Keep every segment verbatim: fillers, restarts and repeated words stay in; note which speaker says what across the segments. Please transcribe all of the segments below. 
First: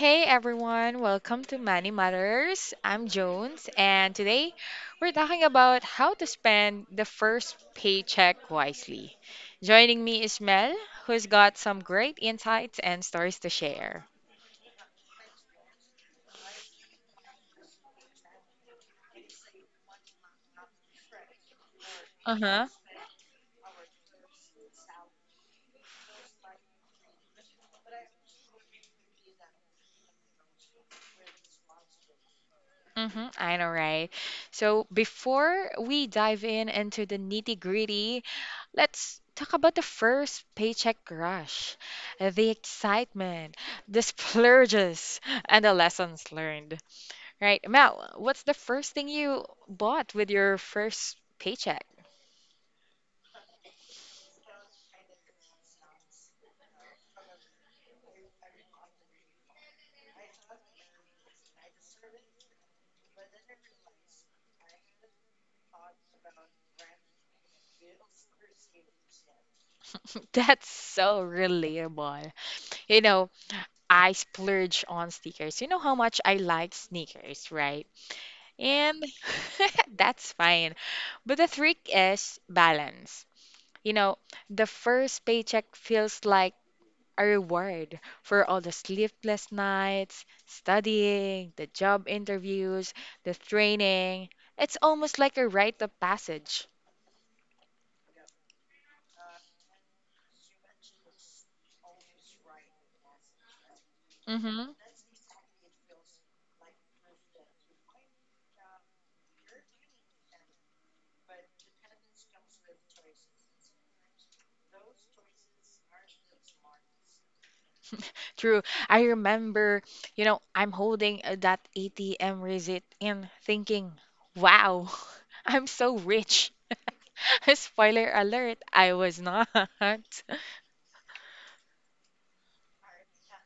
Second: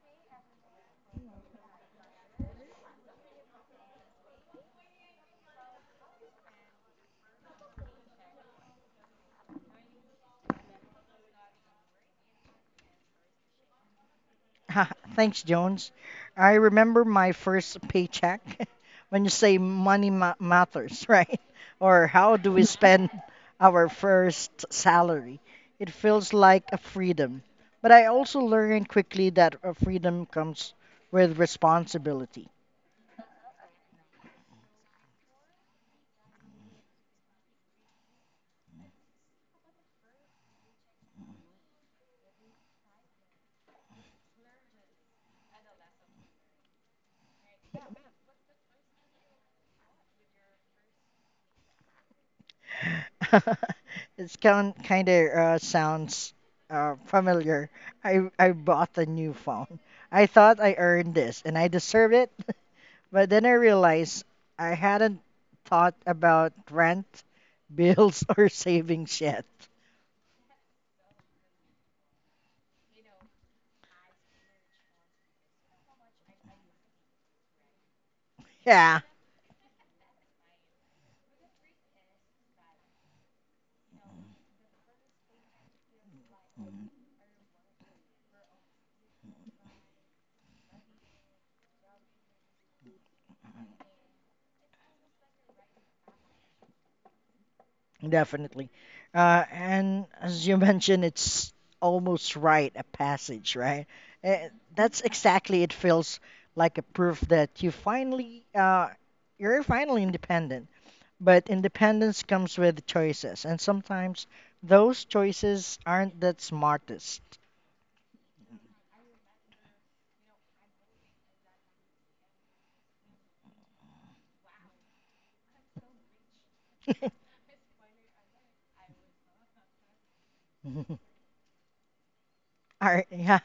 Speaker 1: Hey everyone, welcome to Money Matters. I'm Jones, and today we're talking about how to spend the first paycheck wisely. Joining me is Mel, who's got some great insights and stories to share.
Speaker 2: Thanks, Jones. I remember my first paycheck when you say money ma- matters, right? Or how
Speaker 1: Uh
Speaker 2: do we
Speaker 1: huh.
Speaker 2: spend our first salary? It feels like a freedom. But I also learned quickly that a freedom comes with responsibility.
Speaker 1: Mm-hmm, I know, right? So before we dive in into the nitty gritty, let's talk about the first paycheck rush, the excitement, the splurges, and the lessons learned. Right. Mel, what's the first thing you bought with your first paycheck?
Speaker 2: It's kind kind of uh, sounds uh, familiar. I I bought a new phone. I thought I earned this and I deserve it. But then I realized I hadn't thought about rent, bills, or savings yet.
Speaker 1: That's so relatable. You know, I splurge on sneakers. You know how much I like sneakers, right?
Speaker 2: Yeah,
Speaker 1: And that's fine. But the trick is balance. You know, the first paycheck feels like a reward for all the sleepless nights, studying, the job interviews, the training. It's almost like a rite of passage.
Speaker 2: definitely. Uh, and as you mentioned, it's almost right a passage, right? Eh,
Speaker 1: hmm
Speaker 2: that's exactly it feels like a proof that you finally uh, you're finally independent. But independence comes with choices, and sometimes those choices aren't that smartest.
Speaker 1: True. I remember, you know, I'm holding uh, that A T M receipt and thinking, wow, I'm so rich. Spoiler alert, I was not.
Speaker 2: Are yeah,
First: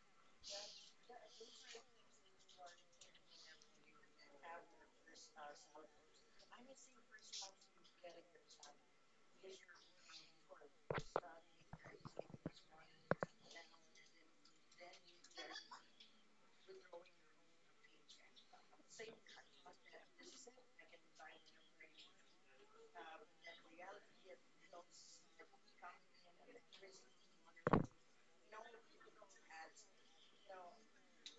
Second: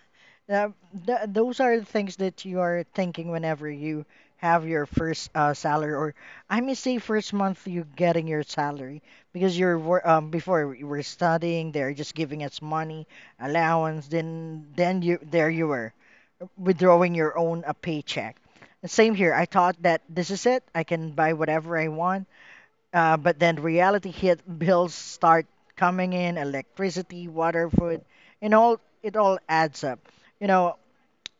Speaker 2: Yeah, th those are the things that you are thinking whenever you have your first uh, salary, or I may say first month you getting your salary because you're wor- um, before you were studying, they're just giving us money allowance, then then you there you were withdrawing your own a paycheck. Same here. I thought that this is it. I can buy whatever I want. Uh, but then reality hit. Bills start coming in, electricity, water, food, and all it all adds up. You know,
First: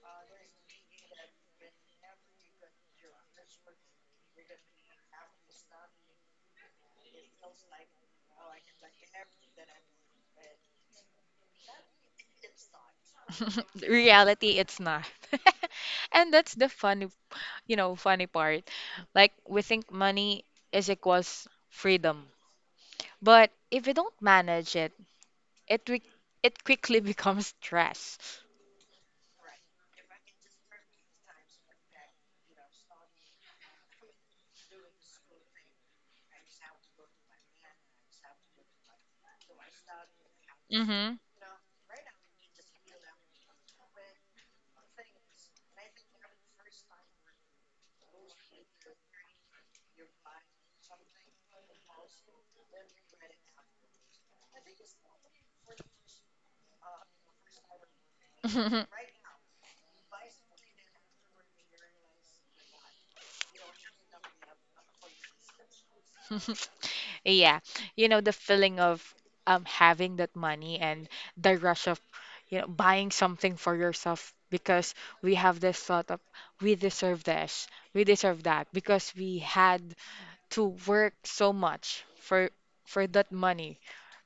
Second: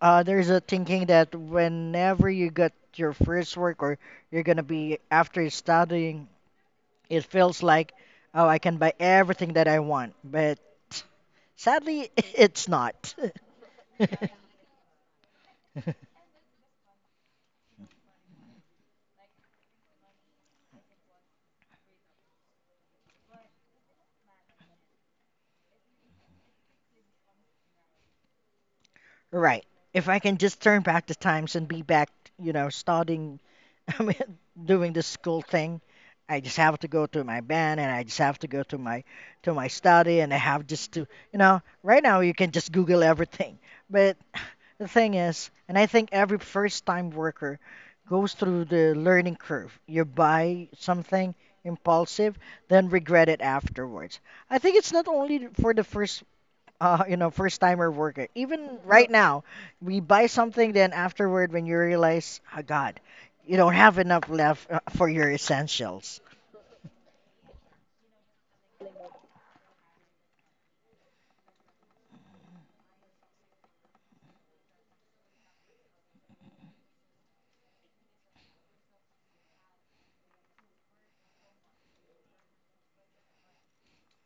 Speaker 2: uh, there's a thinking that whenever you get your first work or you're gonna be after studying, it feels like, oh, I can buy everything that I want. But sadly, it's not.
Speaker 1: Reality, it's not. And that's the funny you know, funny part. Like we think money is equals freedom. But if you don't manage it, it wi- it quickly becomes stress.
Speaker 2: Right. If I can just turn back the times and be back, you know, starting, I mean, doing the school thing, I just have to go to my band and I just have to go to my to my study and I have just to,
Speaker 1: Mhm.
Speaker 2: you know, right now you can just Google everything. But the thing is, and I think every first-time worker goes through the learning curve. You buy something impulsive, then regret it afterwards. I think it's not only for the first uh, you know, first timer worker. Even right now, we buy something, then afterward, when you realize, oh God, you don't have enough left uh, for your essentials.
Speaker 1: Yeah, you know the feeling of um having that money and the rush of you know buying something for yourself because we have this thought of we deserve this, we deserve that because we had to work so much for for that money,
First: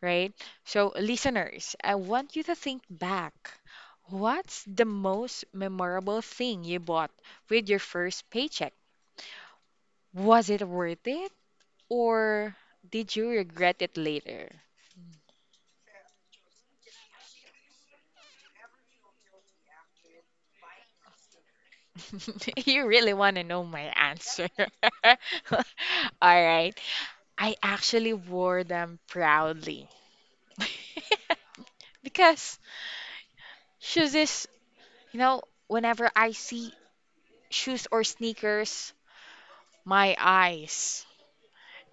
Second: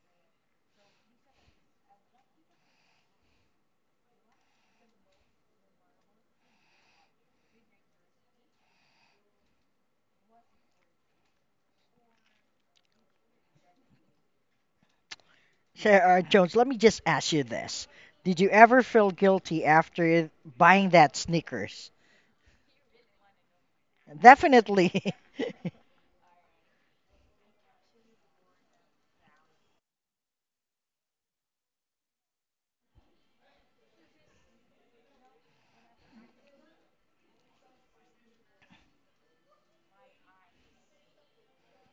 Speaker 1: right? So listeners, I want you to think back. What's the most memorable thing you bought with your first paycheck? Was it worth it or did you regret it later?
Speaker 2: Sir uh, Jones, let me just ask you this: did you ever feel guilty after buying that Snickers?
Speaker 1: You really want to know my answer.
Speaker 2: Definitely.
Speaker 1: All right. I actually wore them proudly because shoes is, you know, whenever I see shoes or sneakers, my eyes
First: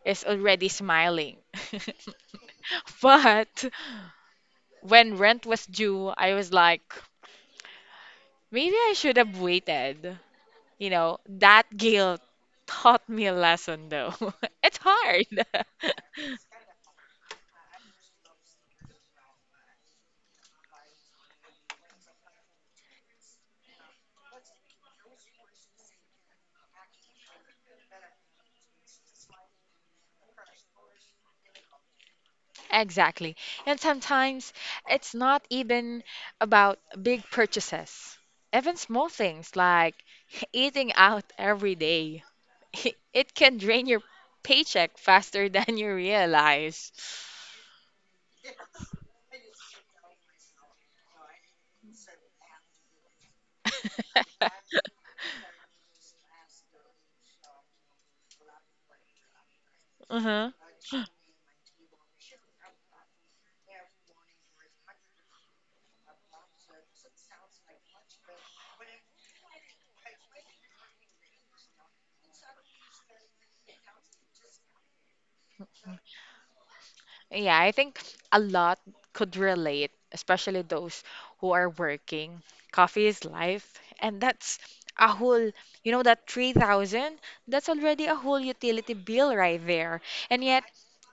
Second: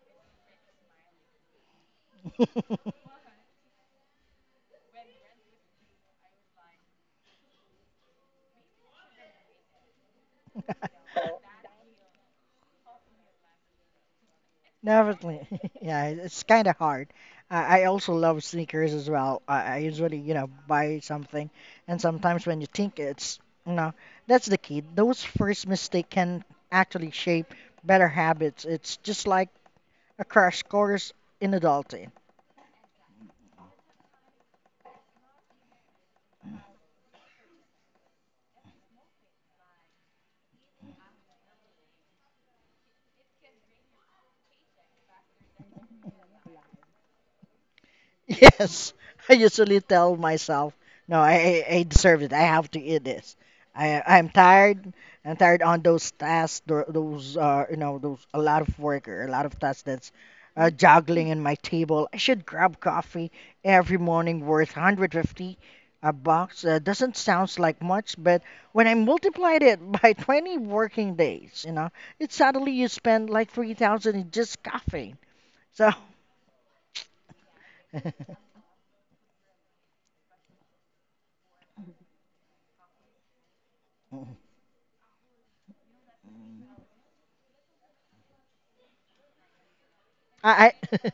Speaker 1: is already smiling. But when rent was due, I was like, maybe I should have waited. You know, that guilt taught me a lesson though. It's hard.
Speaker 2: Definitely. Yeah, it- it's kind of hard. I, I also love sneakers as well. I, I usually, you know, buy something, and sometimes when you think it's, you know, that's the key. Those first mistakes can actually shape better habits. It's just like a crash course in adulting.
Speaker 1: Exactly. And sometimes it's not even about big purchases. Even small things like eating out every day, it can drain your paycheck faster than you realize.
Speaker 2: Yes, I usually tell myself, no, I, I I deserve it. I have to eat this. I I'm tired. I'm tired on those tasks, tho- those uh, you know, those a lot of work or a lot of tasks that's
Speaker 1: hmm
Speaker 2: uh, juggling in my table. I should grab coffee every morning worth one hundred fifty a box. Uh, doesn't sounds like much, but when I multiplied it by twenty working days, you know, it suddenly you spend like three thousand in just coffee. So.
Speaker 1: Yeah, I think a lot could relate, especially those who are working. Coffee is life, and that's a whole, you know, that three thousand, that's already a whole utility bill right there. And
Speaker 2: I
Speaker 1: yet,
Speaker 2: I,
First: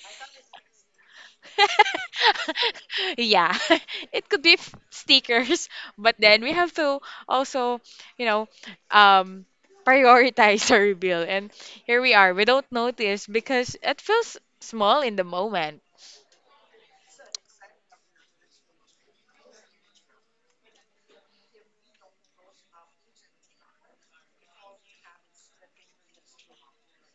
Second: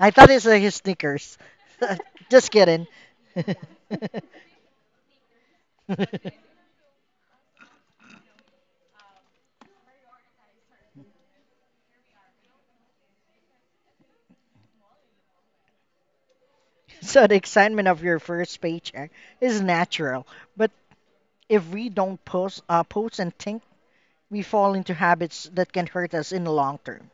Speaker 2: I thought it's uh, his sneakers. Just kidding.
Speaker 1: Yeah, it could be f- stickers, but then we have to also, you know, um, prioritize our bill. And here we are. We don't notice because it feels small in the moment.
Speaker 2: so the excitement of your first paycheck is natural, but if we don't post, uh, post and think, we fall into habits that can hurt us in the long term.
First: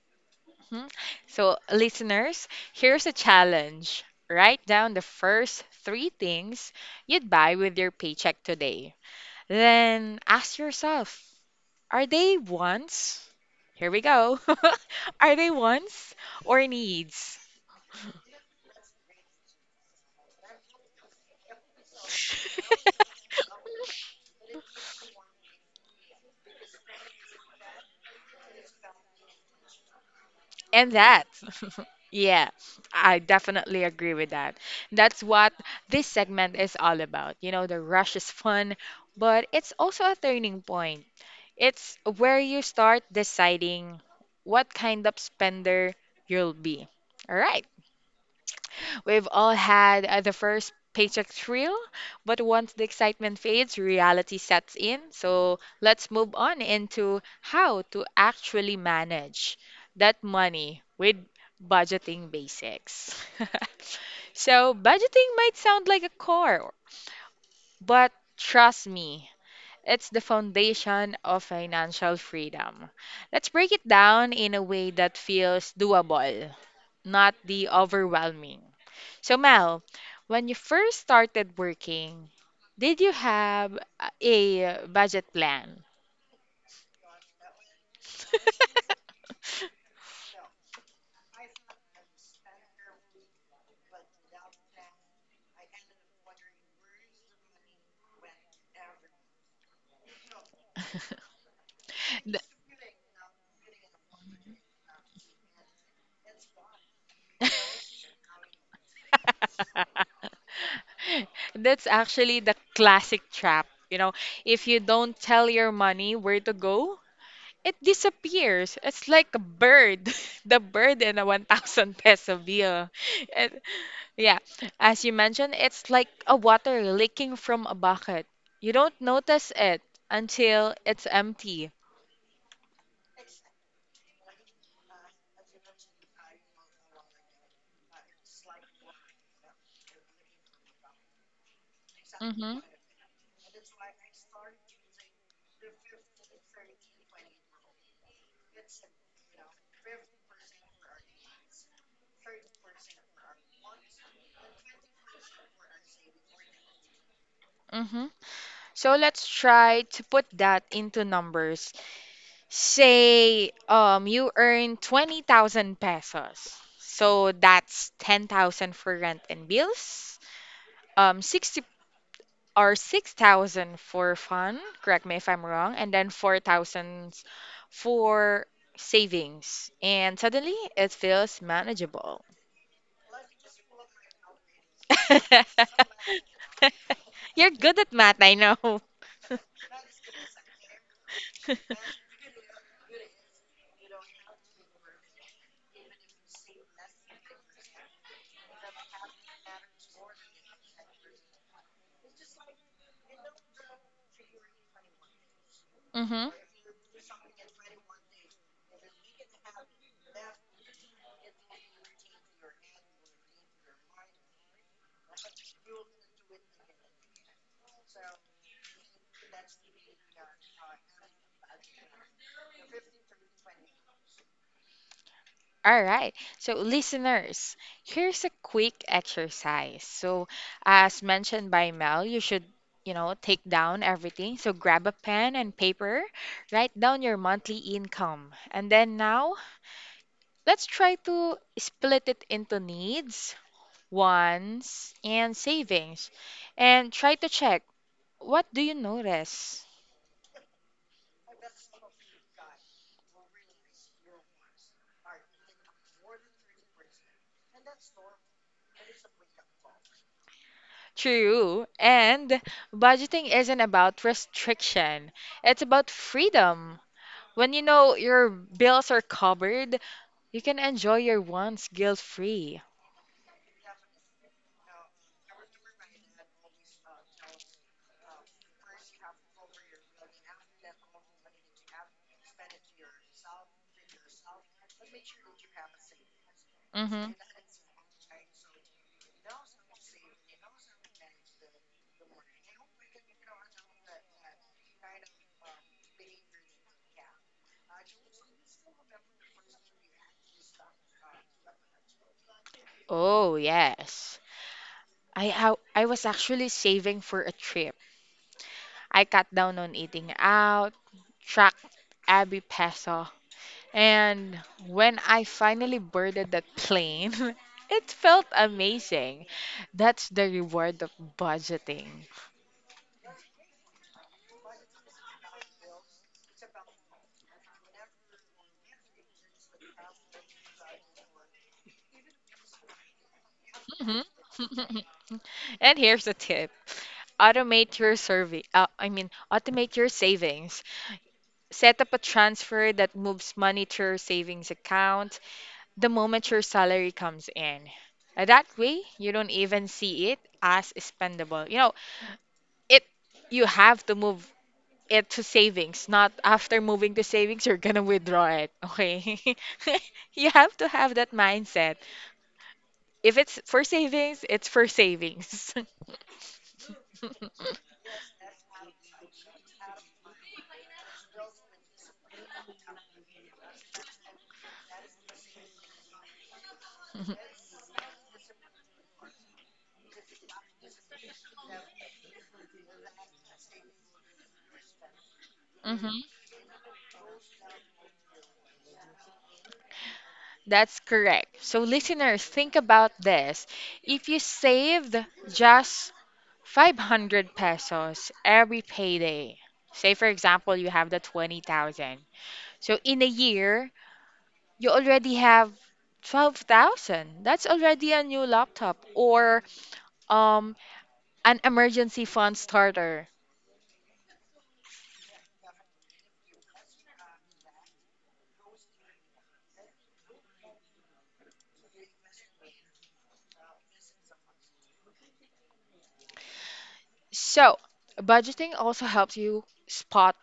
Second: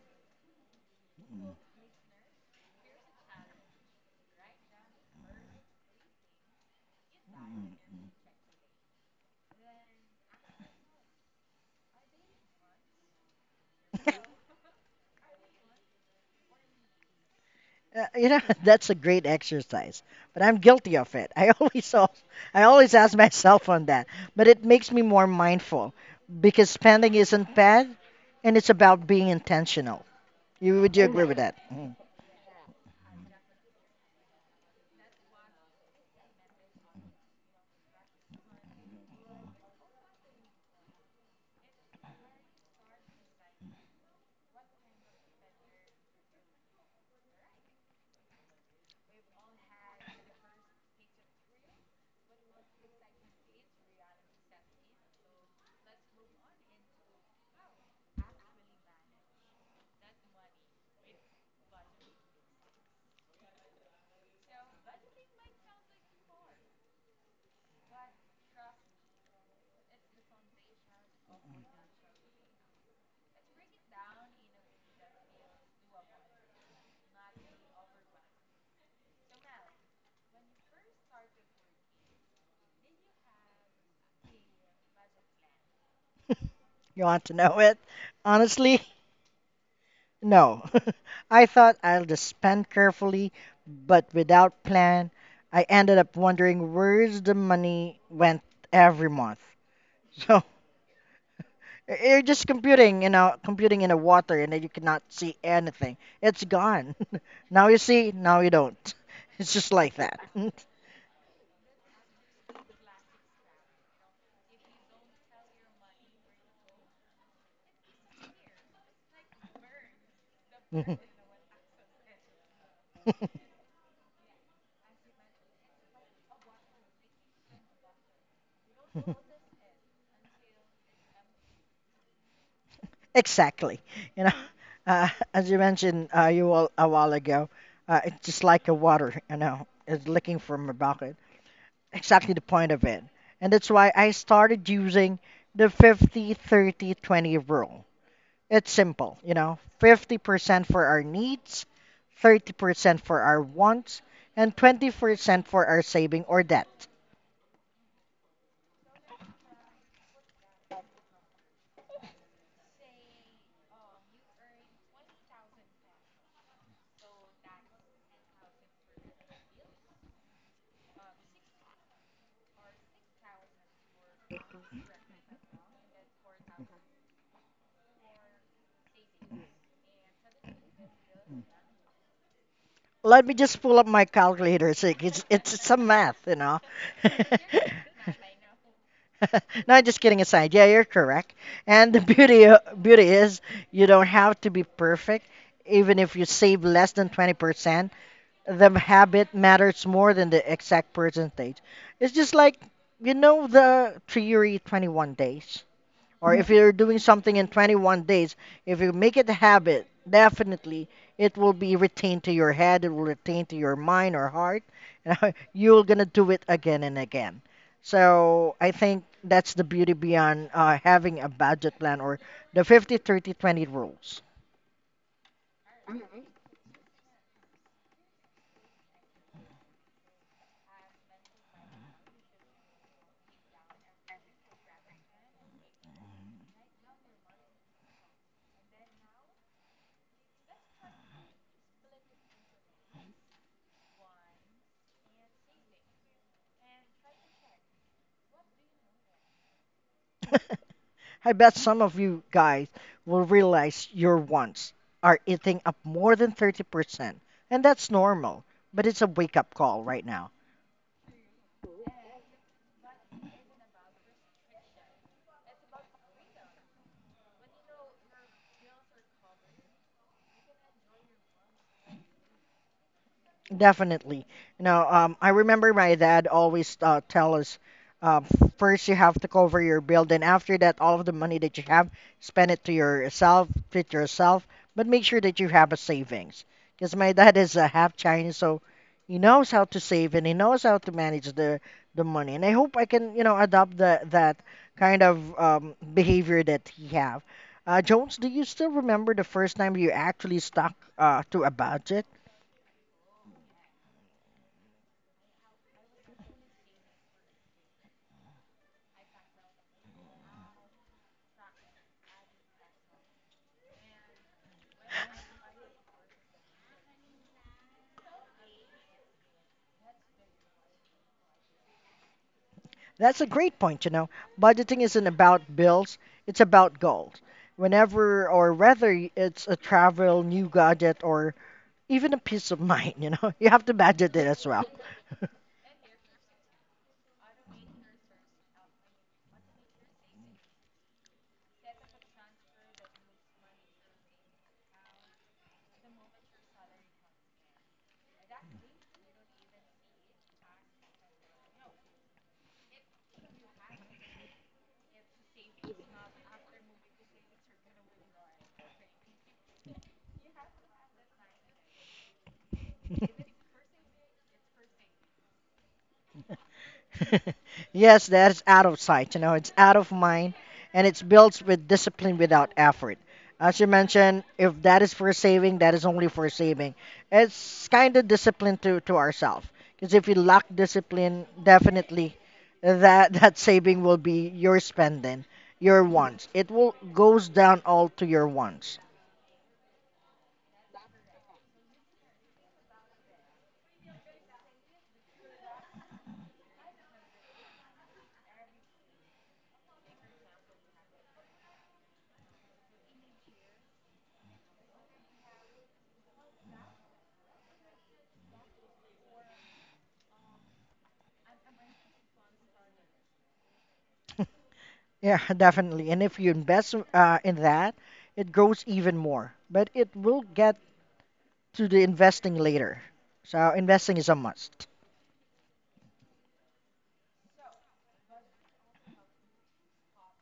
Speaker 1: Mhm. So, listeners, here's a challenge. Write down the first three things you'd buy with your paycheck today. Then ask yourself, are they wants? Here we go. Are they wants or needs?
Speaker 2: Uh, you know, that's a great exercise, but I'm guilty of it. I always, al- I always ask myself on that, but it makes me more mindful because spending isn't bad, and it's about being intentional. You
Speaker 1: And
Speaker 2: would you
Speaker 1: that.
Speaker 2: agree with that? Mm.
Speaker 1: Yeah, I definitely agree with that. That's what this segment is all about. You know, the rush is fun, but it's also a turning point. It's where you start deciding what kind of spender you'll be. All right. We've all had uh, the first paycheck thrill, but once the excitement fades, reality sets in. So let's move on into how to actually manage that money with budgeting basics. So, budgeting might sound like a core, but trust me, it's the foundation of financial freedom. Let's break it down in a way that feels doable, not the overwhelming. So, Mel, when you first started working, did you have a budget plan?
Speaker 2: You want to know it? Honestly, no. I thought I'll just spend carefully, but without plan, I ended up wondering where's the money went every month. So you're
Speaker 1: Th-
Speaker 2: just computing, you know, computing in the water, and then you cannot see anything. It's gone. Now you see, now you don't. It's just like that.
Speaker 1: That's actually the classic trap. You know, if you don't tell your money where to go, it disappears. It's like a bird, the bird in a one thousand peso bill. Yeah, as you mentioned, it's like a water leaking from a bucket. You don't notice it until it's empty.
Speaker 2: Exactly. You know, uh, as you mentioned uh, you all a while ago, uh, it's just like a water, you know, it's licking from a bucket. Exactly the
Speaker 1: Mm-hmm.
Speaker 2: point of it. And that's why I started using the 50 30 twenty rule. It's simple, you know, fifty percent for our needs, thirty percent for our wants, and twenty percent for our saving or debt.
Speaker 1: Mm-hmm. So let's try to put that into numbers. Say, um, you earn twenty thousand pesos. So that's ten thousand for rent and bills, um, sixty Are six thousand for fun, correct me if I'm wrong, and then four thousand for savings. And suddenly it feels manageable.
Speaker 2: Let me just pull up my calculator so it's, it's some math, you know.
Speaker 1: You're good at math, I know.
Speaker 2: no, just kidding aside. Yeah, you're correct. And the beauty beauty is you don't have to be perfect. Even if you save less than twenty percent, the habit matters more than the exact percentage. It's just like you know the theory twenty-one days
Speaker 1: Mm-hmm.
Speaker 2: or if you're doing something in twenty-one days, if you make it a habit, definitely it will be retained to your head, it will retain to your mind or heart, and you're gonna do it again and again. So I think that's the beauty beyond uh, having a budget plan or the 50 30 twenty rules.
Speaker 1: All right. So, listeners, here's a quick exercise. So, as mentioned by Mel, you should, you know, take down everything. So, grab a pen and paper, write down your monthly income. And then now, let's try to split it into needs, wants, and savings, and try to check, what do you notice?
Speaker 2: I bet some of you guys will realize your wants are eating up more than thirty percent, and that's normal, but it's a wake up call right now.
Speaker 1: True. And budgeting isn't about restriction, it's about freedom. When you know your bills are covered, you can enjoy your wants guilt-free.
Speaker 2: Definitely. You know, um, I remember my dad always uh, tell us, uh, first you have to cover your bill, then after that, all of the money that you have, spend it to yourself, treat yourself, but make sure that you have a savings. Because
Speaker 1: Mm-hmm.
Speaker 2: my dad is a half Chinese, so he knows how to save and he knows how to manage the the money. And I hope I can, you know, adopt the that kind of um, behavior that he have. Uh, Jones, do you still remember the first time you actually stuck uh, to a budget?
Speaker 1: Oh, yes. I, I I was actually saving for a trip. I cut down on eating out, tracked every peso, and when I finally boarded that plane, it felt amazing. That's the reward of budgeting.
Speaker 2: That's a great point, you know. Budgeting isn't about bills, it's about goals. Whenever or whether y- it's a travel, new gadget, or even a peace of mind, you know, you have to
Speaker 1: Mhm.
Speaker 2: budget it as well.
Speaker 1: And here's a tip. Automate your survey. Uh, I mean, Automate your savings. Set up a transfer that moves money to your savings account the moment your salary comes in. Uh, That way, you don't even see it as spendable. You know, it, you have to move it to savings, not after moving to savings, you're gonna withdraw it. Okay. You have to have that mindset. If it's for savings, it's for savings.
Speaker 2: yes, that's out of sight. You know, it's out of mind, and it's built with discipline without effort. As you mentioned, if that is for saving, that is only for saving. It's kind of discipline to to ourselves. Because if you lack discipline, definitely that that saving will be your spending, your
Speaker 1: Mhm.
Speaker 2: wants. It will goes down all to your wants.
Speaker 1: That's correct. So, listeners, think about this. If you saved just five hundred pesos every payday, say for example, you have the twenty thousand. So, in a year, you already have twelve thousand. That's already a new laptop or um, an emergency fund starter.
Speaker 2: Yeah, definitely. And if you invest uh, in that, it grows even more. But it will get to the investing later. So investing is a must.
Speaker 1: So, budgeting also helps you spot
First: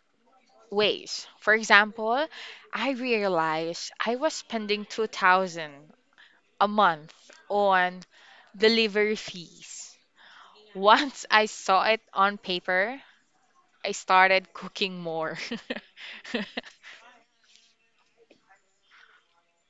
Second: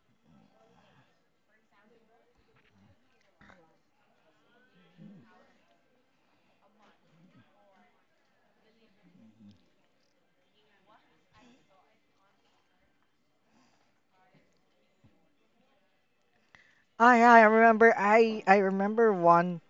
Speaker 1: ways. For example, I realized I was spending two thousand a month on delivery fees. Once I saw it on paper, I started cooking more.
Speaker 2: Ah, yeah, I remember. I I remember one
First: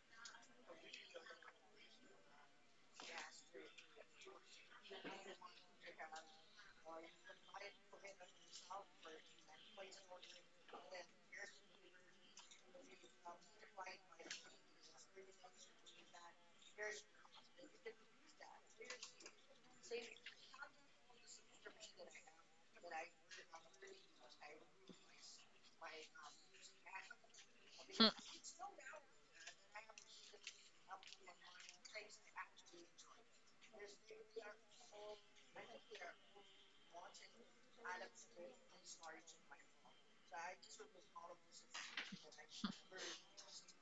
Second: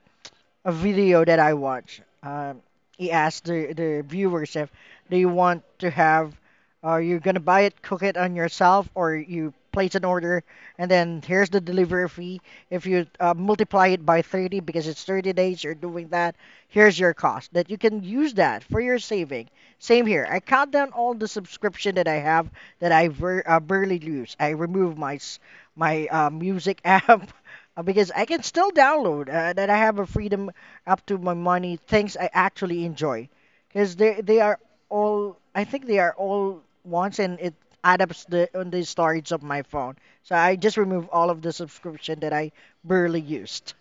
Speaker 2: a video that I watch. Um, he asked the the viewers if they want to have, are you gonna buy it, cook it on yourself, or you place an order and then here's the delivery fee. If you uh, multiply it by thirty because it's thirty days, you're doing that. Here's your cost. That you can use that for your saving. Same here. I cut down all the subscription that I have that I ver- uh, barely use. I remove my s- my uh, music app. Uh, because I can still download uh, that I have a freedom up to my money things I actually enjoy because they they are all I think they are all once, and it adds up the on the storage of my phone. So I just remove all of the subscription that I barely used.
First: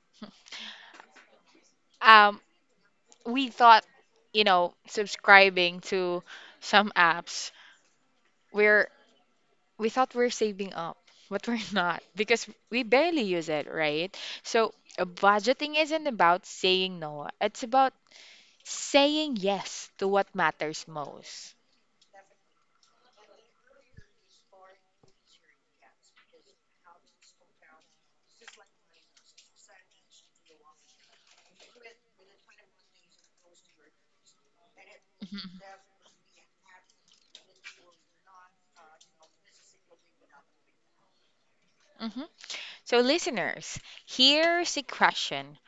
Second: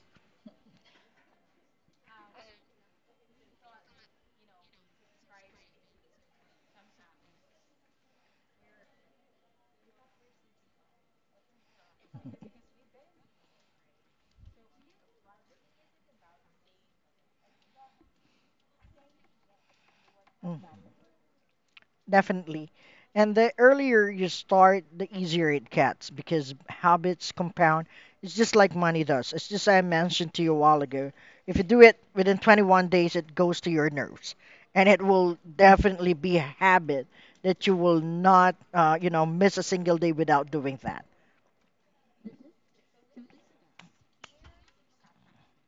Speaker 1: um, we thought, you know, subscribing to some apps, we're we thought we're saving up, but we're not because we barely use it, right? So uh, budgeting isn't about saying no. It's about saying yes to what
Speaker 2: Mm.
Speaker 1: matters most.
Speaker 2: Definitely. And the earlier you start, the easier it gets because habits compound. It's just like money does. It's just I mentioned to you a while ago. If you do it within twenty-one days, it goes to your nerves. And it will definitely be a habit that you will not, uh, you know, miss a single day without doing that.
Speaker 1: hmm So, listeners, here's a question.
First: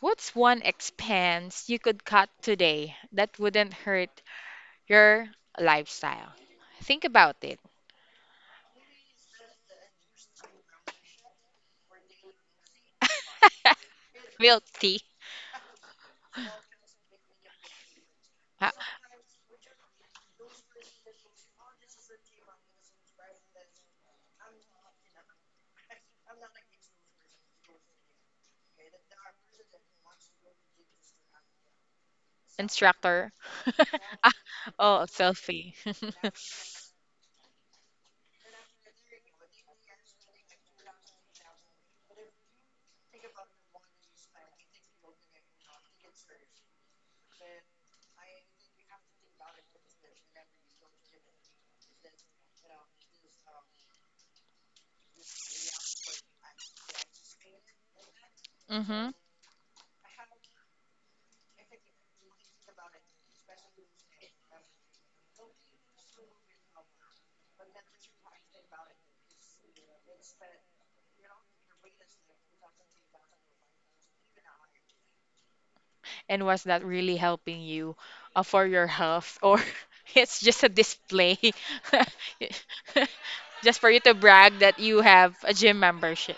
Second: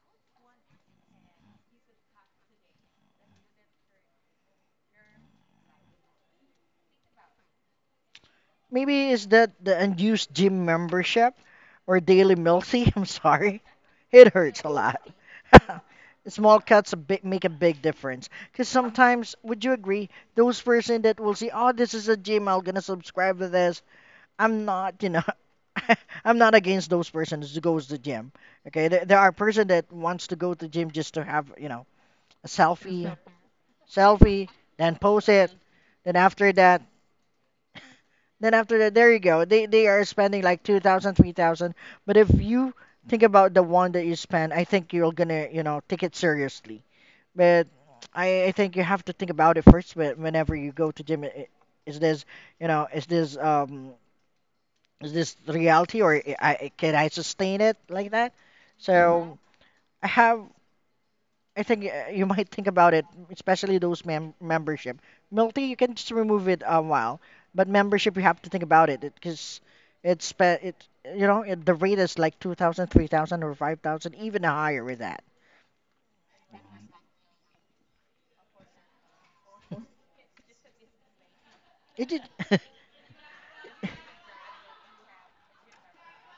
Speaker 1: What's one expense you could cut today that wouldn't hurt your lifestyle? Think about it.
Speaker 2: Maybe is that the unused gym membership or daily milsy? I'm sorry. It
Speaker 1: Milk
Speaker 2: hurts a
Speaker 1: tea.
Speaker 2: lot. Small cuts a big, make a big difference. Because
Speaker 1: Ho-
Speaker 2: sometimes, would you agree, those person that will see, oh, this is a gym, I'm gonna subscribe to this. I'm not, you know, I'm not against those persons who goes to gym. Okay, there, there are person that wants to go to gym just to have, you know, a selfie,
Speaker 1: instructor. Ah,
Speaker 2: selfie, then
Speaker 1: oh,
Speaker 2: post it,
Speaker 1: selfie.
Speaker 2: then after that, then after that, there you go. They they are spending like two thousand, three thousand. But if you think about the one that you spend, I think you're gonna, you know, take it seriously but I, I think you have to think about it first whe- whenever you go to gym. i- Is this, you know, is this um is this reality or I, I- can I sustain it like that? Mm-hmm.
Speaker 1: hmm
Speaker 2: So I have I think uh, you might think about it, especially those mem membership. Multi you can just remove it a while, but membership you have to think about it because it's spe- it you know it, the rate is like two thousand, three thousand, or five thousand even higher with that.
Speaker 1: And was that really helping you uh, for your health, or it's just a display,
Speaker 2: It did.
Speaker 1: just for you to brag that you have a gym membership?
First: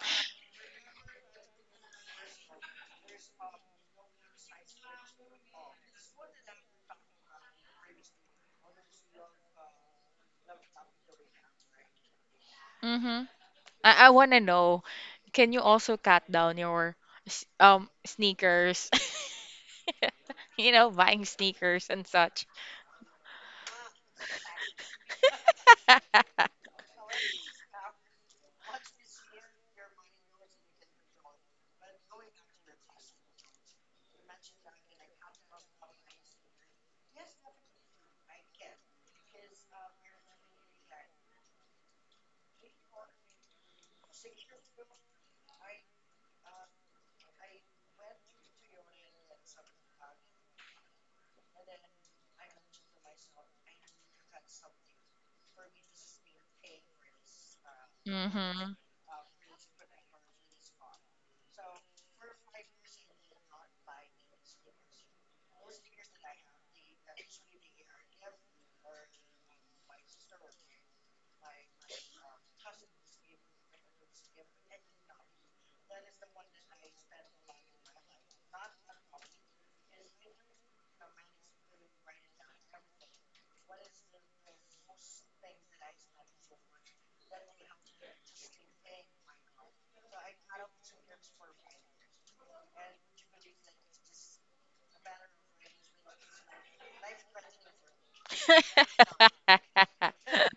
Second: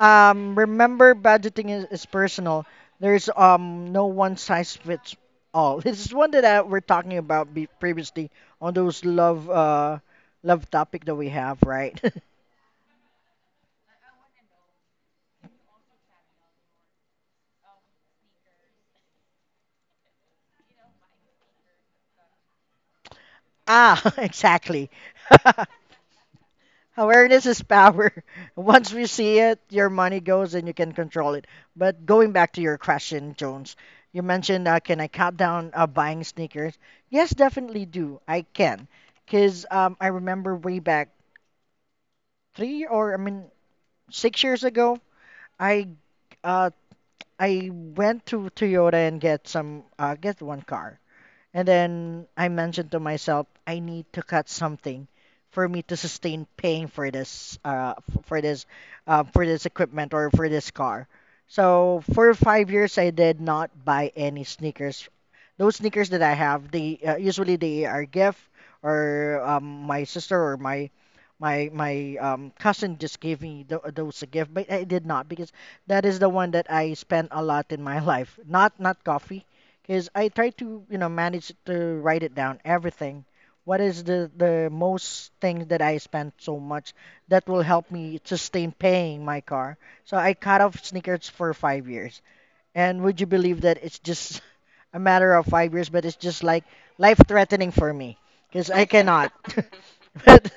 Speaker 2: Um, remember, budgeting is, is personal. There's um no one size fits all. This is one that I, we're talking about be, previously on those love uh love topic that we have, right?
Speaker 1: Mm-hmm. I, I want to know, can you also cut down your s- um sneakers? You know, buying sneakers and such.
Speaker 2: Ah, exactly. Awareness is power. Once we see it, your money goes and you can control it. But going back to your question, Jones, you mentioned uh, can I cut down uh, buying sneakers? Yes, definitely do. I can. Because um, I remember way back three or I mean six years ago, I uh I went to Toyota and get some uh get one car. And then I mentioned to myself, I need to cut something for me to sustain paying for this, uh, f- for this,
Speaker 1: Mm-hmm.
Speaker 2: uh, for this equipment or for this car. So for five years, I did not buy any sneakers. Those sneakers that I have, they uh, usually they are gift or um, my sister or my my my um, cousin just gave me th- those a gift, but I did not because that is the one that I spent a lot in my life. Not not coffee because I try to, you know, manage to write it down, everything. What is the the most thing that I spent so much that will help me sustain paying my car? So I cut off sneakers for five years, and would you believe that it's just a matter of five years, but it's just like life threatening for me because I cannot. but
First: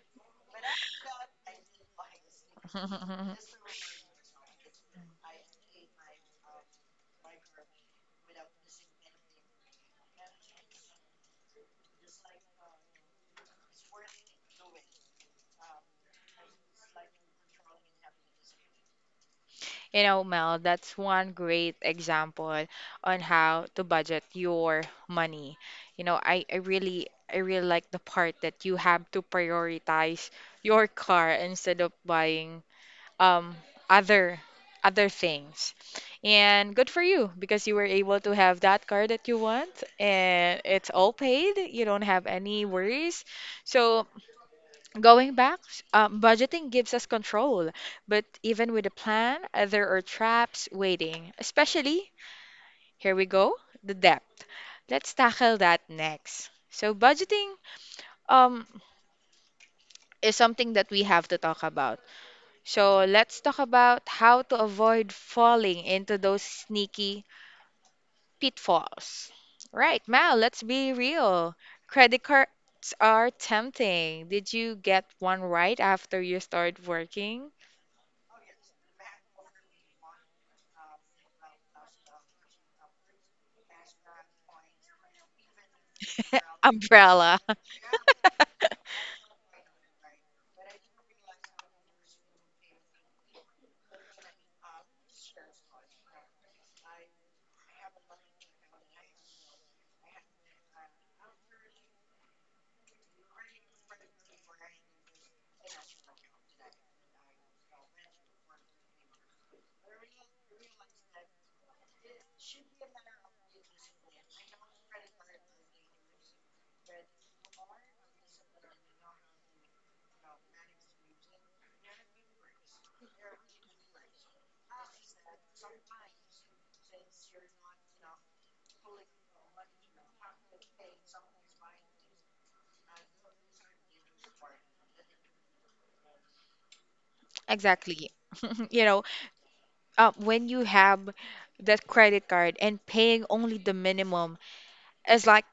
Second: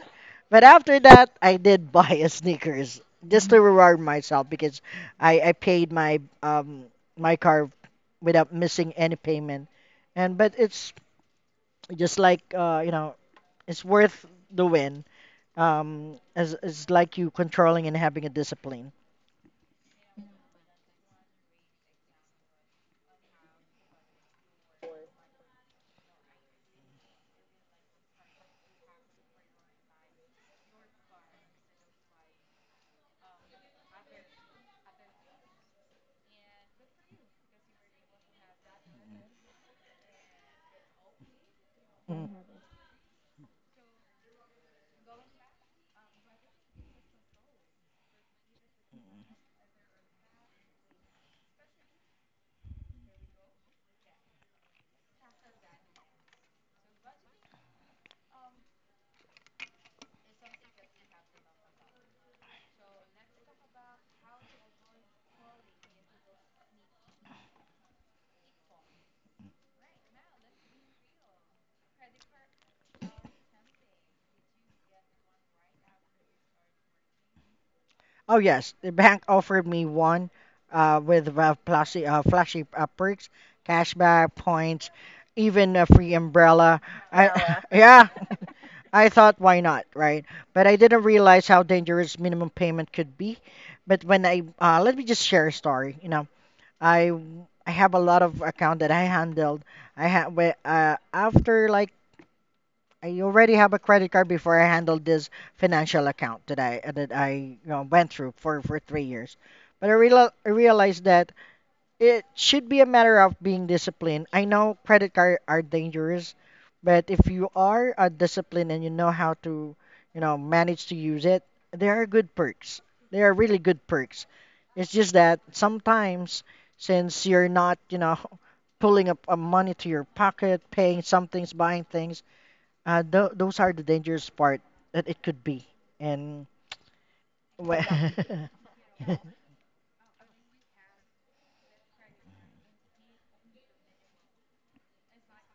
Speaker 2: but after that, I did buy a sneakers just to reward myself because I I paid my um my car without missing any payment, and but it's just like uh you know it's worth the win um as it's like you controlling and having a discipline.
Speaker 1: You know, Mel, that's one great example on how to budget your money. You know, I, I really I really like the part that you have to prioritize your car instead of buying um other other things. And good for you because you were able to have that car that you want and it's all paid. You don't have
Speaker 2: Mm.
Speaker 1: any worries. So, going back, um, budgeting gives us control, but even with a plan, uh, there are traps waiting, especially, here we go, the debt. Let's tackle that next. So, budgeting um, is something that we have to talk about. So, let's talk about how to avoid falling into those sneaky pitfalls. Right, Mal, let's be real. Credit cards are tempting. Did you get one right after you start working?
Speaker 2: Oh yes, the bank offered me one uh, with uh, flashy, uh, flashy uh, perks, cashback points, even a free umbrella.
Speaker 1: Umbrella.
Speaker 2: I, yeah, I thought why not, right? But I didn't realize how dangerous minimum payment could be. But when I uh, let me just share a story. You know, I I have a lot of account that I handled. I had uh, after like I already have a credit card before I handled this financial account that I that I you know, went through for for three years. But I, real, I realized that it should be a matter of being disciplined. I know credit cards are dangerous, but if you are uh, disciplined and you know how to, you know, manage to use it, there are good perks. There are really good perks. It's just that sometimes, since you're not, you know, pulling up uh, money to your pocket, paying some things, buying things, uh, th- those are the dangerous part that it could be. And
Speaker 1: Exactly.
Speaker 2: wh-
Speaker 1: You know, uh, when you have that credit card and paying only the minimum is like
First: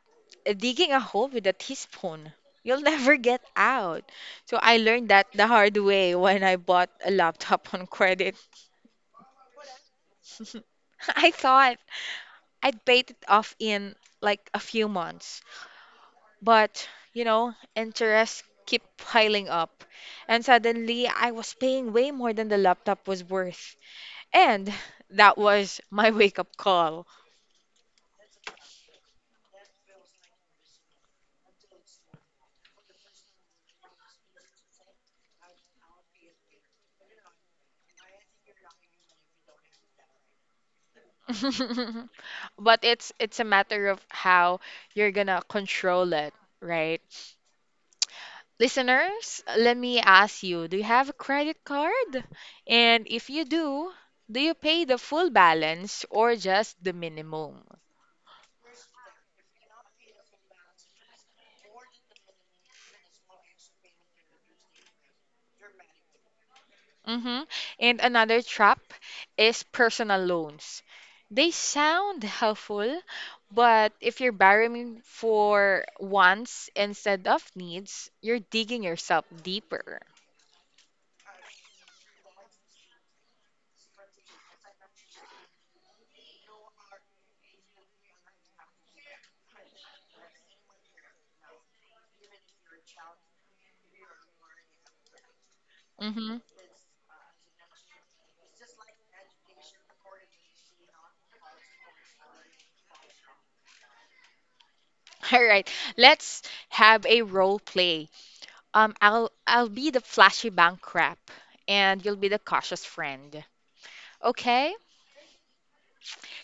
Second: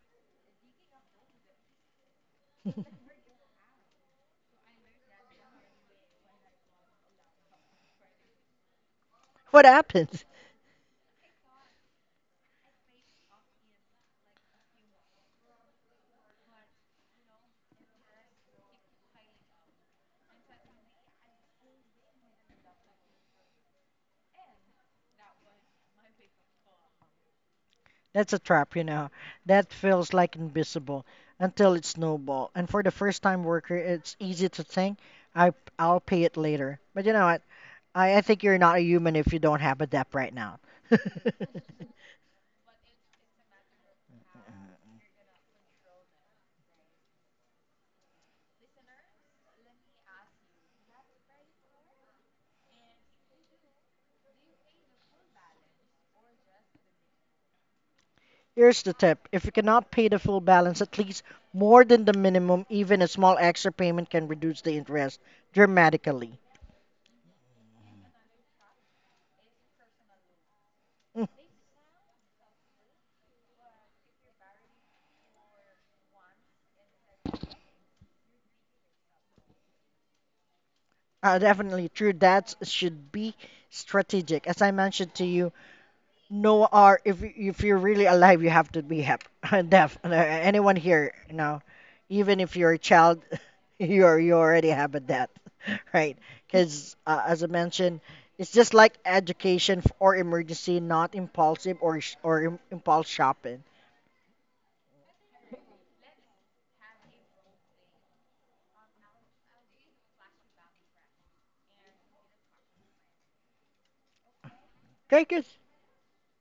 Speaker 1: digging a hole with a teaspoon. You'll never get out. So I learned that the hard way when I bought a laptop on credit.
Speaker 2: what happens?
Speaker 1: I thought I'd paid it off in like a few months, but you know, interest keep piling up, and suddenly I was paying way more than the laptop was worth. And that was my wake up call.
Speaker 2: That's a trap, you know. That feels like invisible until it snowball. And for the first time worker, it's easy to think, I, I'll pay it later. But you know what? I, I think you're not a human if you don't have a debt right now.
Speaker 1: But it's it's a matter of how you're gonna control it, right? Listeners, let me ask you, do you have a credit card? And if you do, do you pay the full balance or just the minimum?
Speaker 2: Here's the tip. If you cannot pay the full balance, at least more than the minimum, even a small extra payment can reduce the interest dramatically.
Speaker 1: Mm-hmm. And another trap is personal loans. They sound helpful, but if you're borrowing for wants instead of needs, you're digging yourself deeper.
Speaker 2: Uh, definitely true. That should be strategic. As I mentioned to you, no R. if you- if you're really alive, you have to be happy. Def uh, Anyone here, you know, even if you're a child, you're you already have a debt, right?
Speaker 1: Mm-hmm.
Speaker 2: Because uh, as I mentioned, it's just like education f- or emergency, not impulsive or sh- or im- impulse shopping.
Speaker 1: All right, let's have a role play. Um, I'll I'll be the flashy bank rep, and you'll be the cautious friend. Okay?
Speaker 2: Okay, good.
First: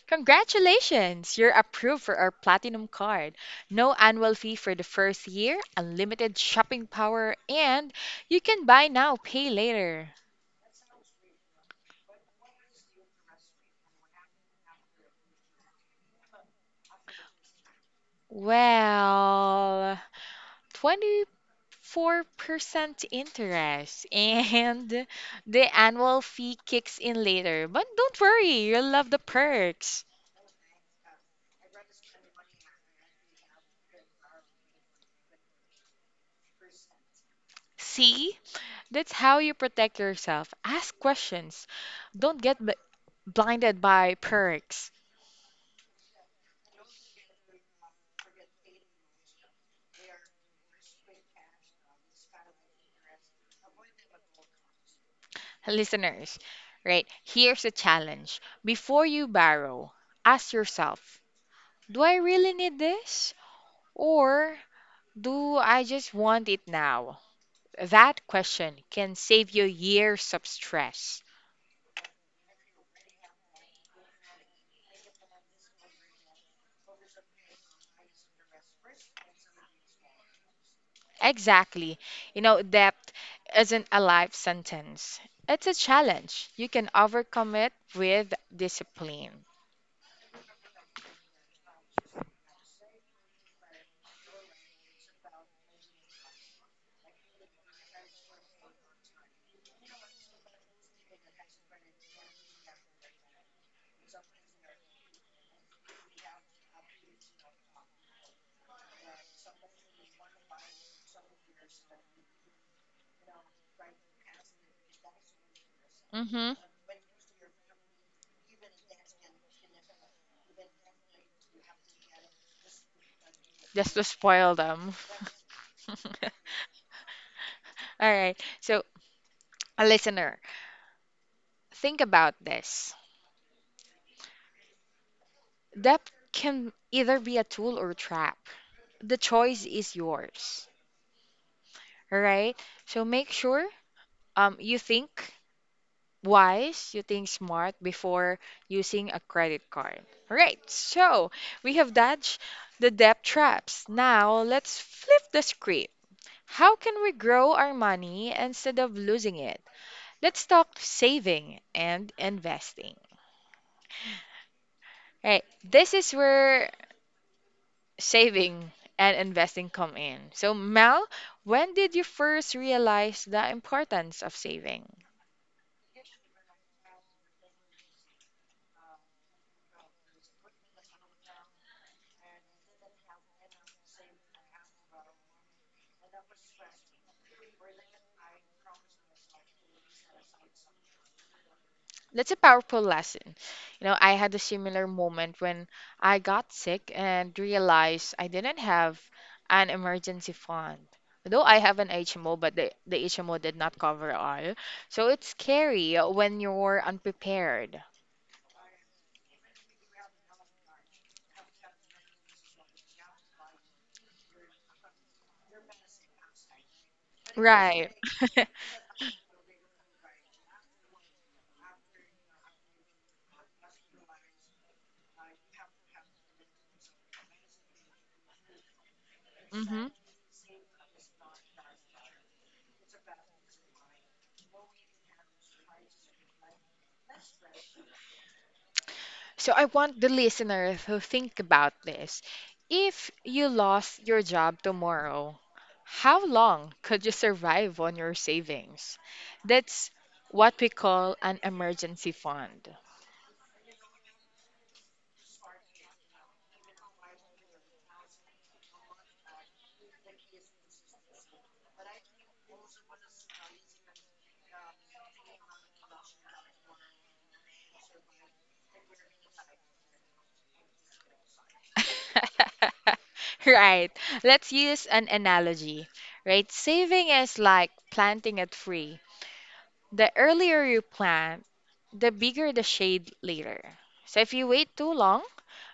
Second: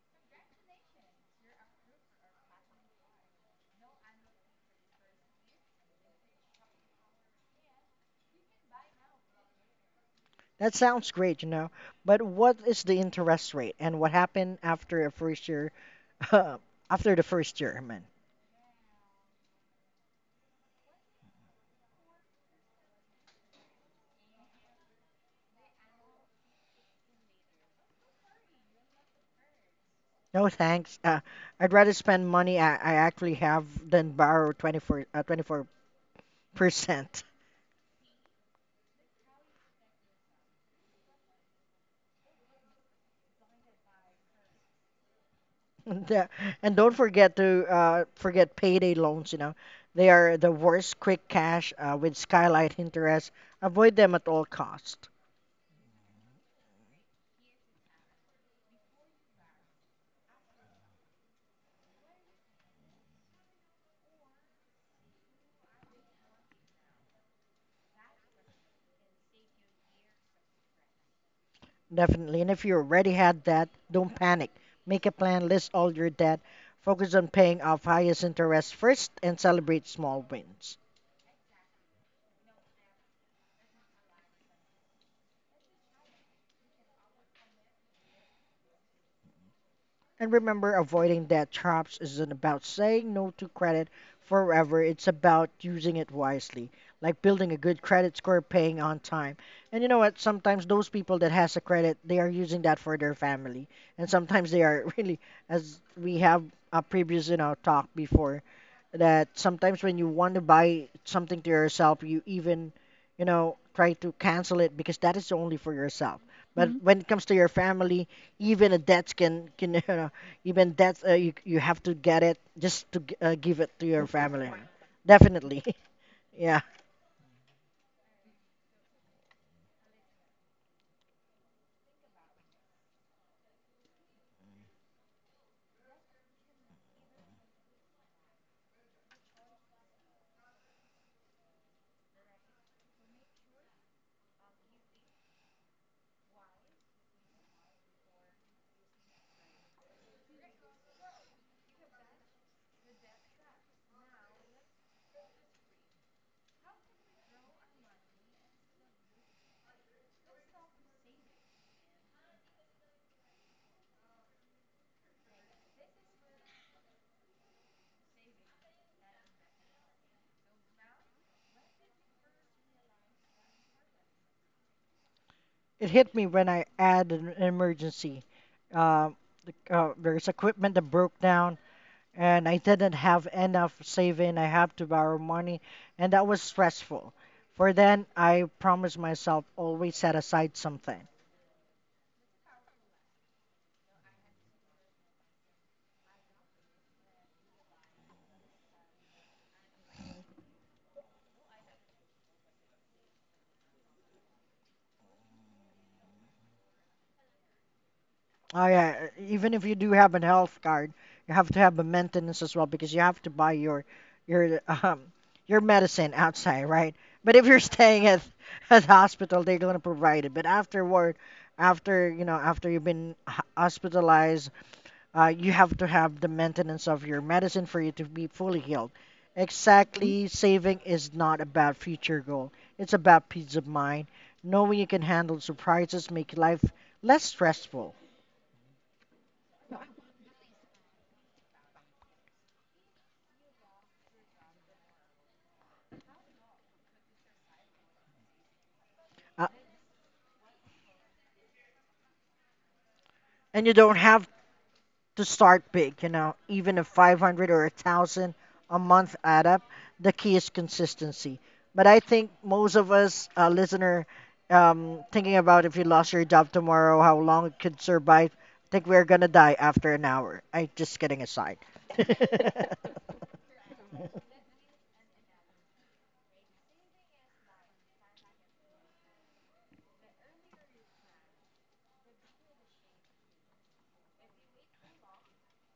Speaker 1: Congratulations! You're approved for our Platinum card. No annual fee for the first year, unlimited shopping power, and you can buy now, pay later.
Speaker 2: That sounds great, you know. But what is the interest rate and what happened after a first year after the first year, man.
Speaker 1: Well, twenty-four percent interest, and the annual fee kicks in later. But don't worry, you'll love the perks.
Speaker 2: No thanks. Uh, I'd rather spend money I, I actually have than borrow twenty-four uh, twenty-four percent.
Speaker 1: See? That's how you protect yourself. Ask questions. Don't get b- blinded by perks.
Speaker 2: And, uh, and don't forget to uh, forget payday loans, you know. They are the worst quick cash uh, with skylight interest. Avoid them at all cost.
Speaker 1: Listeners, right? Here's a challenge. Before you borrow, ask yourself, do I really need this? Or do I just want it now? That question can save you years of stress.
Speaker 2: Definitely. And if you already had debt, don't panic. Make a plan, list all your debt, focus on paying off highest interest first, and celebrate small wins.
Speaker 1: Exactly. You know, debt isn't a life sentence. It's a challenge. You can overcome it with discipline.
Speaker 2: And remember, avoiding debt traps isn't about saying no to credit forever, it's about using it wisely, like building a good credit score, paying on time. And you know what? Sometimes those people that has a credit, they are using that for their family. And sometimes they are really, as we have a previous, you know, talk before, that sometimes when you want to buy something to yourself, you even, you know, try to cancel it because that is only for yourself.
Speaker 1: Mm-hmm.
Speaker 2: But mhm, when it comes to your family, even a debt can can you know, even that's uh, you you have to get it just to g- uh, give it to
Speaker 1: Just to
Speaker 2: your family.
Speaker 1: spoil them.
Speaker 2: Definitely,
Speaker 1: All
Speaker 2: yeah.
Speaker 1: right. So, a listener, think about this. That can either be a tool or a trap. The choice is yours. All right. So make sure um you think wise, you think smart before using a credit card. All right. So we have dodged the debt traps. Now let's flip the script. How can we grow our money instead of losing it? Let's talk saving and investing. Right. This is where saving and investing come in. So, Mel, when did you first realize the importance of saving?
Speaker 2: It hit me when I had an emergency. Um, the- uh, there's equipment that broke down, and I didn't have enough saving. I have to borrow money, and that was stressful. For then, I promised myself always set aside something.
Speaker 1: That's a powerful lesson. You know, I had a similar moment when I got sick and realized I didn't have an emergency fund. Though I have an H M O, but the, the H M O did not cover all. So it's scary when you're unprepared.
Speaker 2: Oh yeah, even if you do have a health card, you have to have a maintenance as well because you have to buy your your um your medicine outside, right? But if you're
Speaker 1: Right.
Speaker 2: staying at at the hospital, they're gonna provide it. But afterward, after you know, after you've been h- hospitalized, uh, you have to have the maintenance of your medicine for you to be fully healed. Exactly, saving is not about future goal. It's about peace of mind, knowing you can handle surprises, make life less stressful.
Speaker 1: So I want the listener to think about this. If you lost your job tomorrow, how long could you survive on your savings? That's what we call an emergency fund.
Speaker 2: And you don't have to start big, you know, even if five hundred or one thousand a month add up, the key is consistency. But I think most of us, uh, listener, um, thinking about if you lost your job tomorrow, how long it could survive, think we're gonna die after an hour. I just kidding aside.
Speaker 1: Right. Let's use an analogy, right? Saving is like planting a tree. The earlier you plant, the bigger the shade later. So if you wait too long,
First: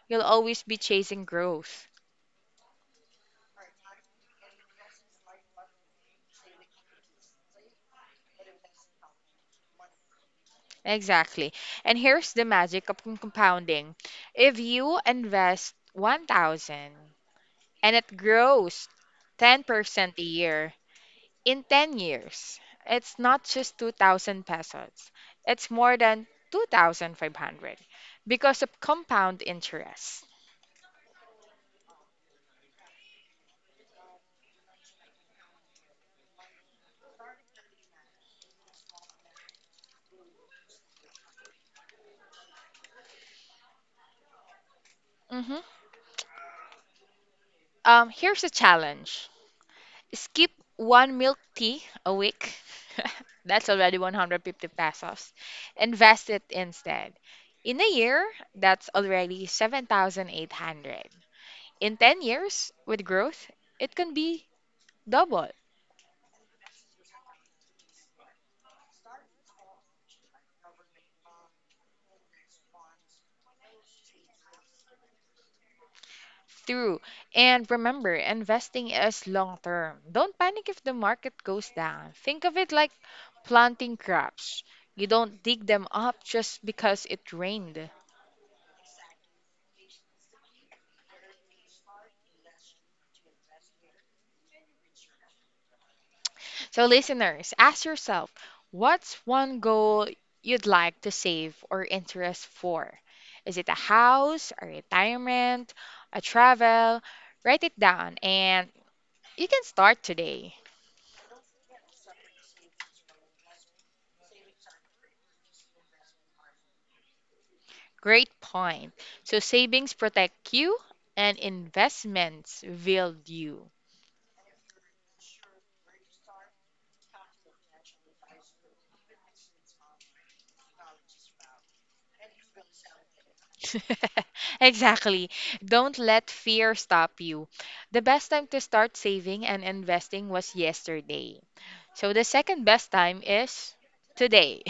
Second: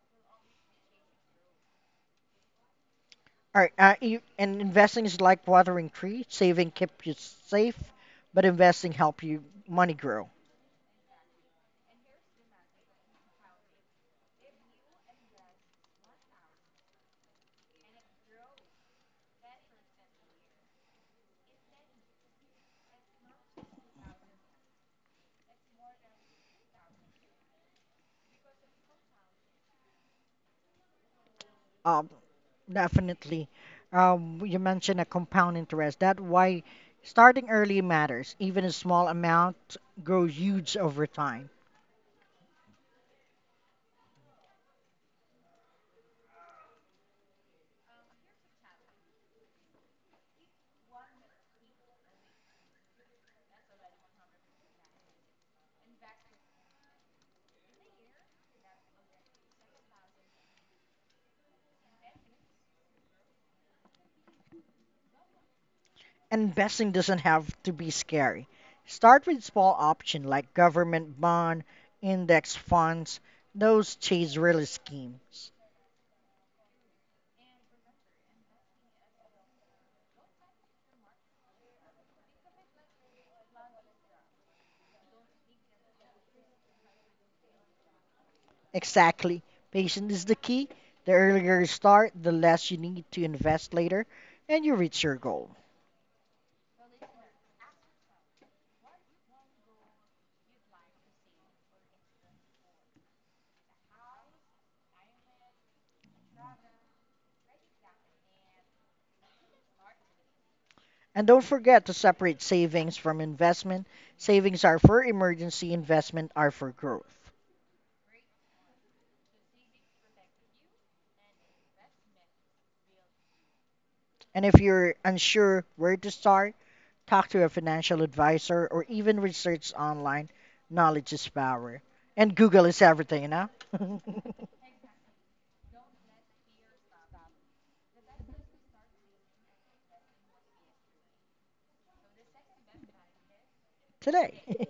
Speaker 1: you'll always be chasing growth.
Speaker 2: All right, uh, you, and investing is like watering tree. Saving keep you safe, but investing help you money grow.
Speaker 1: Exactly. And here's the magic of com- compounding. If you invest one thousand and it grows ten percent a year in ten years, it's not just two thousand pesos. It's more than two thousand five hundred because of compound interest.
Speaker 2: Um, Definitely. Um, you mentioned a compound interest. That why starting early matters. Even a small amount grows huge over time.
Speaker 1: Hmm. Um, here's a challenge. Skip one milk tea a week. That's already one hundred fifty pesos. Invest it instead. In a year, that's already seven thousand eight hundred. In ten years, with growth, it can be double.
Speaker 2: Investing doesn't have to be scary. Start with small option like government bond, index funds, those chase really schemes.
Speaker 1: Through. And remember, investing is long term. Don't panic if the market goes down. Think of it like planting crops. You don't dig them up just because it rained.
Speaker 2: Exactly. Patience is the key. The earlier you start, the less you need to invest later, and you reach your goal.
Speaker 1: So, listeners, ask yourself, what's one goal you'd like to save or interest for? Is it a house, a retirement, a travel? Write it down and you can start today.
Speaker 2: And don't forget to separate savings from investment. Savings are for emergency, investment are for growth.
Speaker 1: Great point. So, savings protect you and investments build you.
Speaker 2: And if you're unsure where to start, talk to a financial advisor or even research online. Knowledge is power. And Google is everything, you know?
Speaker 1: Exactly. Don't let fear stop you. The best time to start saving and investing was yesterday. So the second best time is
Speaker 2: Today.
Speaker 1: today.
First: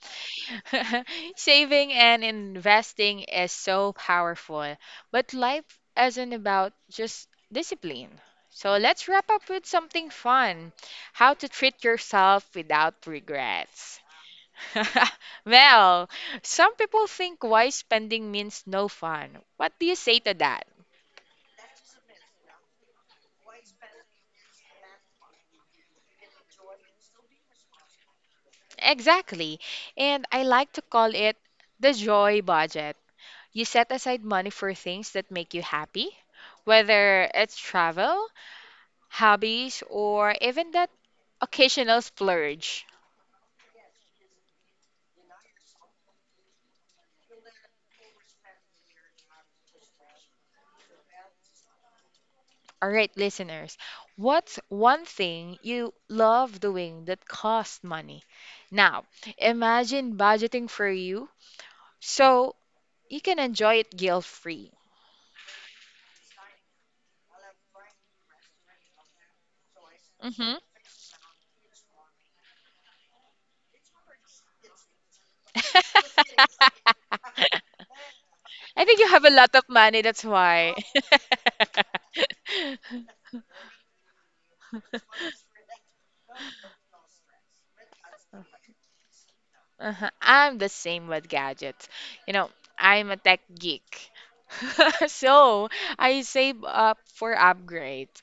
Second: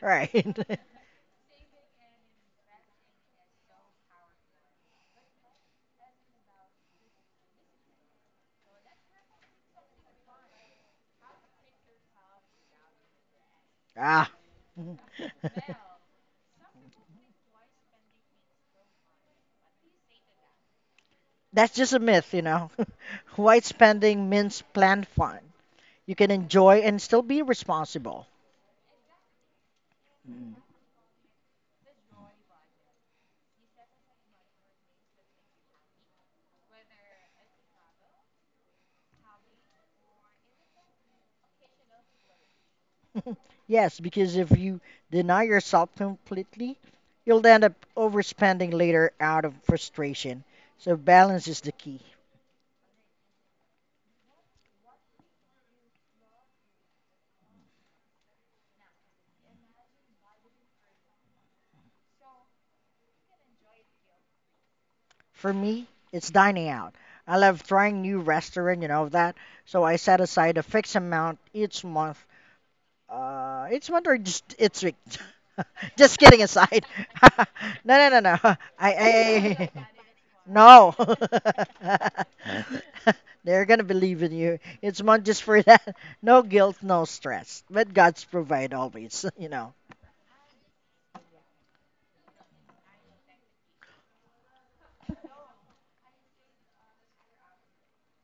Speaker 2: Right.
Speaker 1: Saving and investing is so powerful, but life isn't about just discipline. So let's wrap up with something fun. How to treat yourself without regrets.
Speaker 2: Ah.
Speaker 1: Well, some people think why spending means no fun. What do you say to that?
Speaker 2: That's just a myth, you know. White spending means planned fun. You can enjoy and still be responsible.
Speaker 1: Exactly. And I like to call it the joy budget. You set aside money for things that make you happy, whether it's travel, hobbies, or even that occasional splurge.
Speaker 2: Yes, because if you deny yourself completely, you'll end up overspending later out of frustration. So balance is the key.
Speaker 1: All right, listeners, what's one thing you love doing that costs money? Now, imagine budgeting for you so you can enjoy it guilt-free.
Speaker 2: For me, it's dining out. I love trying new restaurant, you know that. So I set aside
Speaker 1: Hmm.
Speaker 2: a fixed amount each month. Uh, each month or just each week. Just kidding aside. No, no, no, no. I,
Speaker 1: I think you have a lot of
Speaker 2: I, I-
Speaker 1: money, that's why.
Speaker 2: No. They're going to believe in you. It's not just for that. No guilt, no stress. But God's provide always, you know.
Speaker 1: Uh-huh. I'm the same with gadgets. You know, I'm a tech geek. So I save up for upgrades.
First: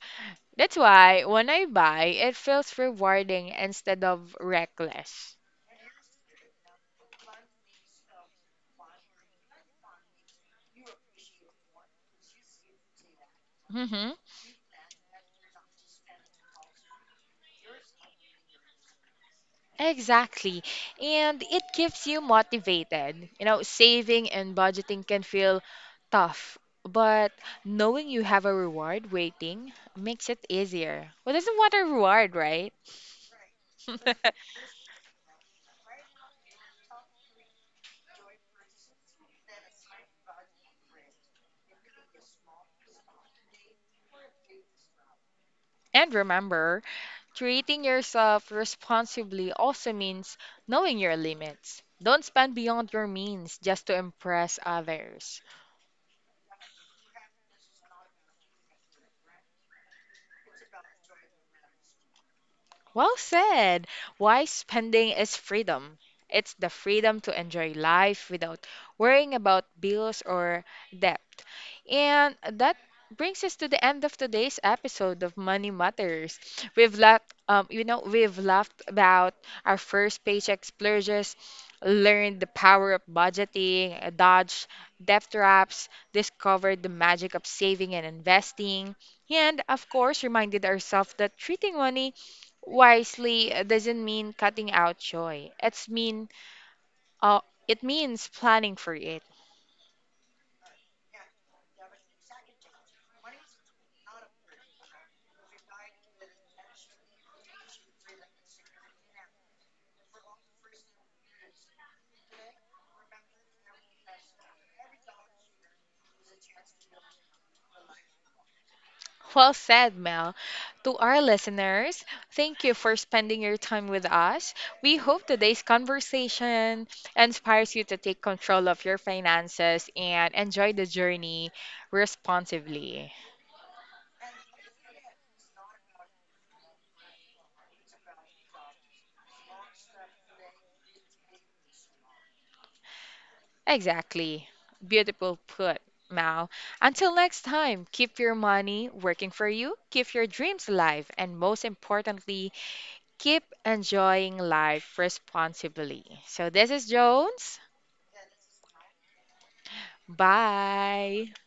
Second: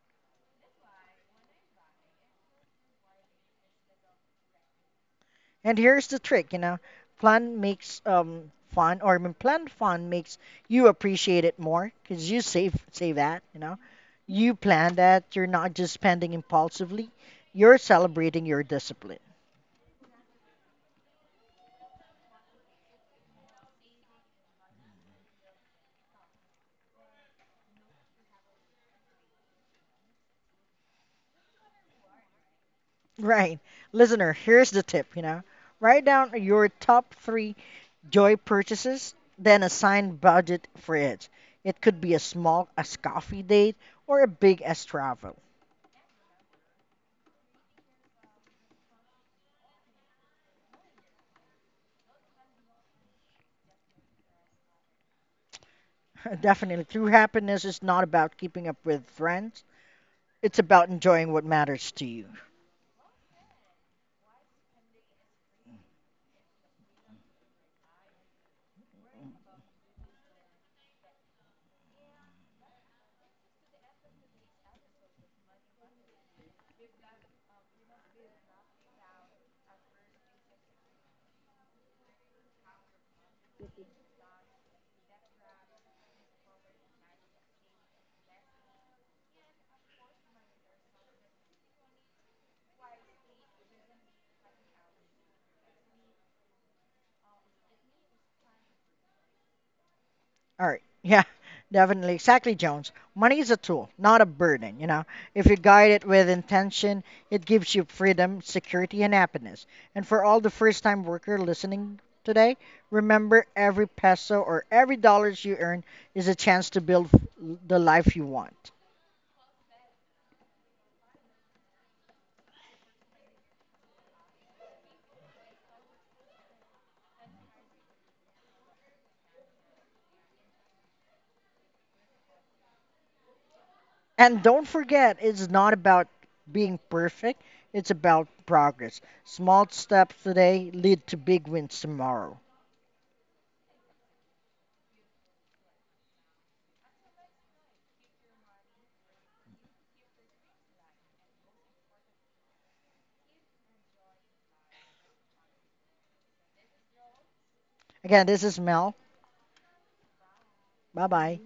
Speaker 1: That's why when I buy, it feels rewarding instead of reckless.
Speaker 2: And here's the trick, you know. Plan makes um fun or I mean, Plan fun makes you appreciate it more cuz you save save that, you know.
Speaker 1: Hmm.
Speaker 2: You plan that you're not just spending impulsively. You're celebrating your discipline.
Speaker 1: Exactly. And it keeps you motivated. You know, saving and budgeting can feel tough, but knowing you have a reward waiting makes it easier. Well, doesn't want a reward, right?
Speaker 2: Right. Listener, here's the tip, you know. Write down your top three joy purchases, then assign budget for it. It could be as small as coffee date or a big as travel.
Speaker 1: And remember, treating yourself responsibly also means knowing your limits. Don't spend beyond your means just to impress others.
Speaker 2: Definitely, true happiness is not about keeping up with friends. It's about enjoying what matters to you.
Speaker 1: Well said. Why spending is freedom. It's the freedom to enjoy life without worrying about bills or debt. And that brings us to the end of today's episode of Money Matters. We've laughed, um, you know, we've laughed about our first paycheck splurges, learned the power of budgeting, uh, dodged debt traps, discovered the magic of saving and investing, and of course, reminded ourselves that treating money wisely uh, doesn't mean cutting out joy. It's mean uh, it means planning for it.
Speaker 2: All right. Yeah, definitely. Exactly, Jones. Money is a tool, not a burden, you know. If you guide it with intention, it gives you freedom, security, and happiness. And for all the first-time worker listening today, remember every peso or every dollars you earn is a chance to build f- the life you want.
Speaker 1: Well said, Mel. To our listeners, thank you for spending your time with us. We hope today's conversation inspires you to take control of your finances and enjoy the journey responsibly.
Speaker 2: And don't forget, it's not about being perfect, it's about progress. Small steps today lead to big wins tomorrow.
Speaker 1: Exactly. Beautiful put, Mal. Until next time, keep your money working for you, keep your dreams alive, and most importantly, keep enjoying life responsibly. So, this is Jones.
Speaker 2: Again, this is Mel.
Speaker 1: Bye.
Speaker 2: Bye-bye.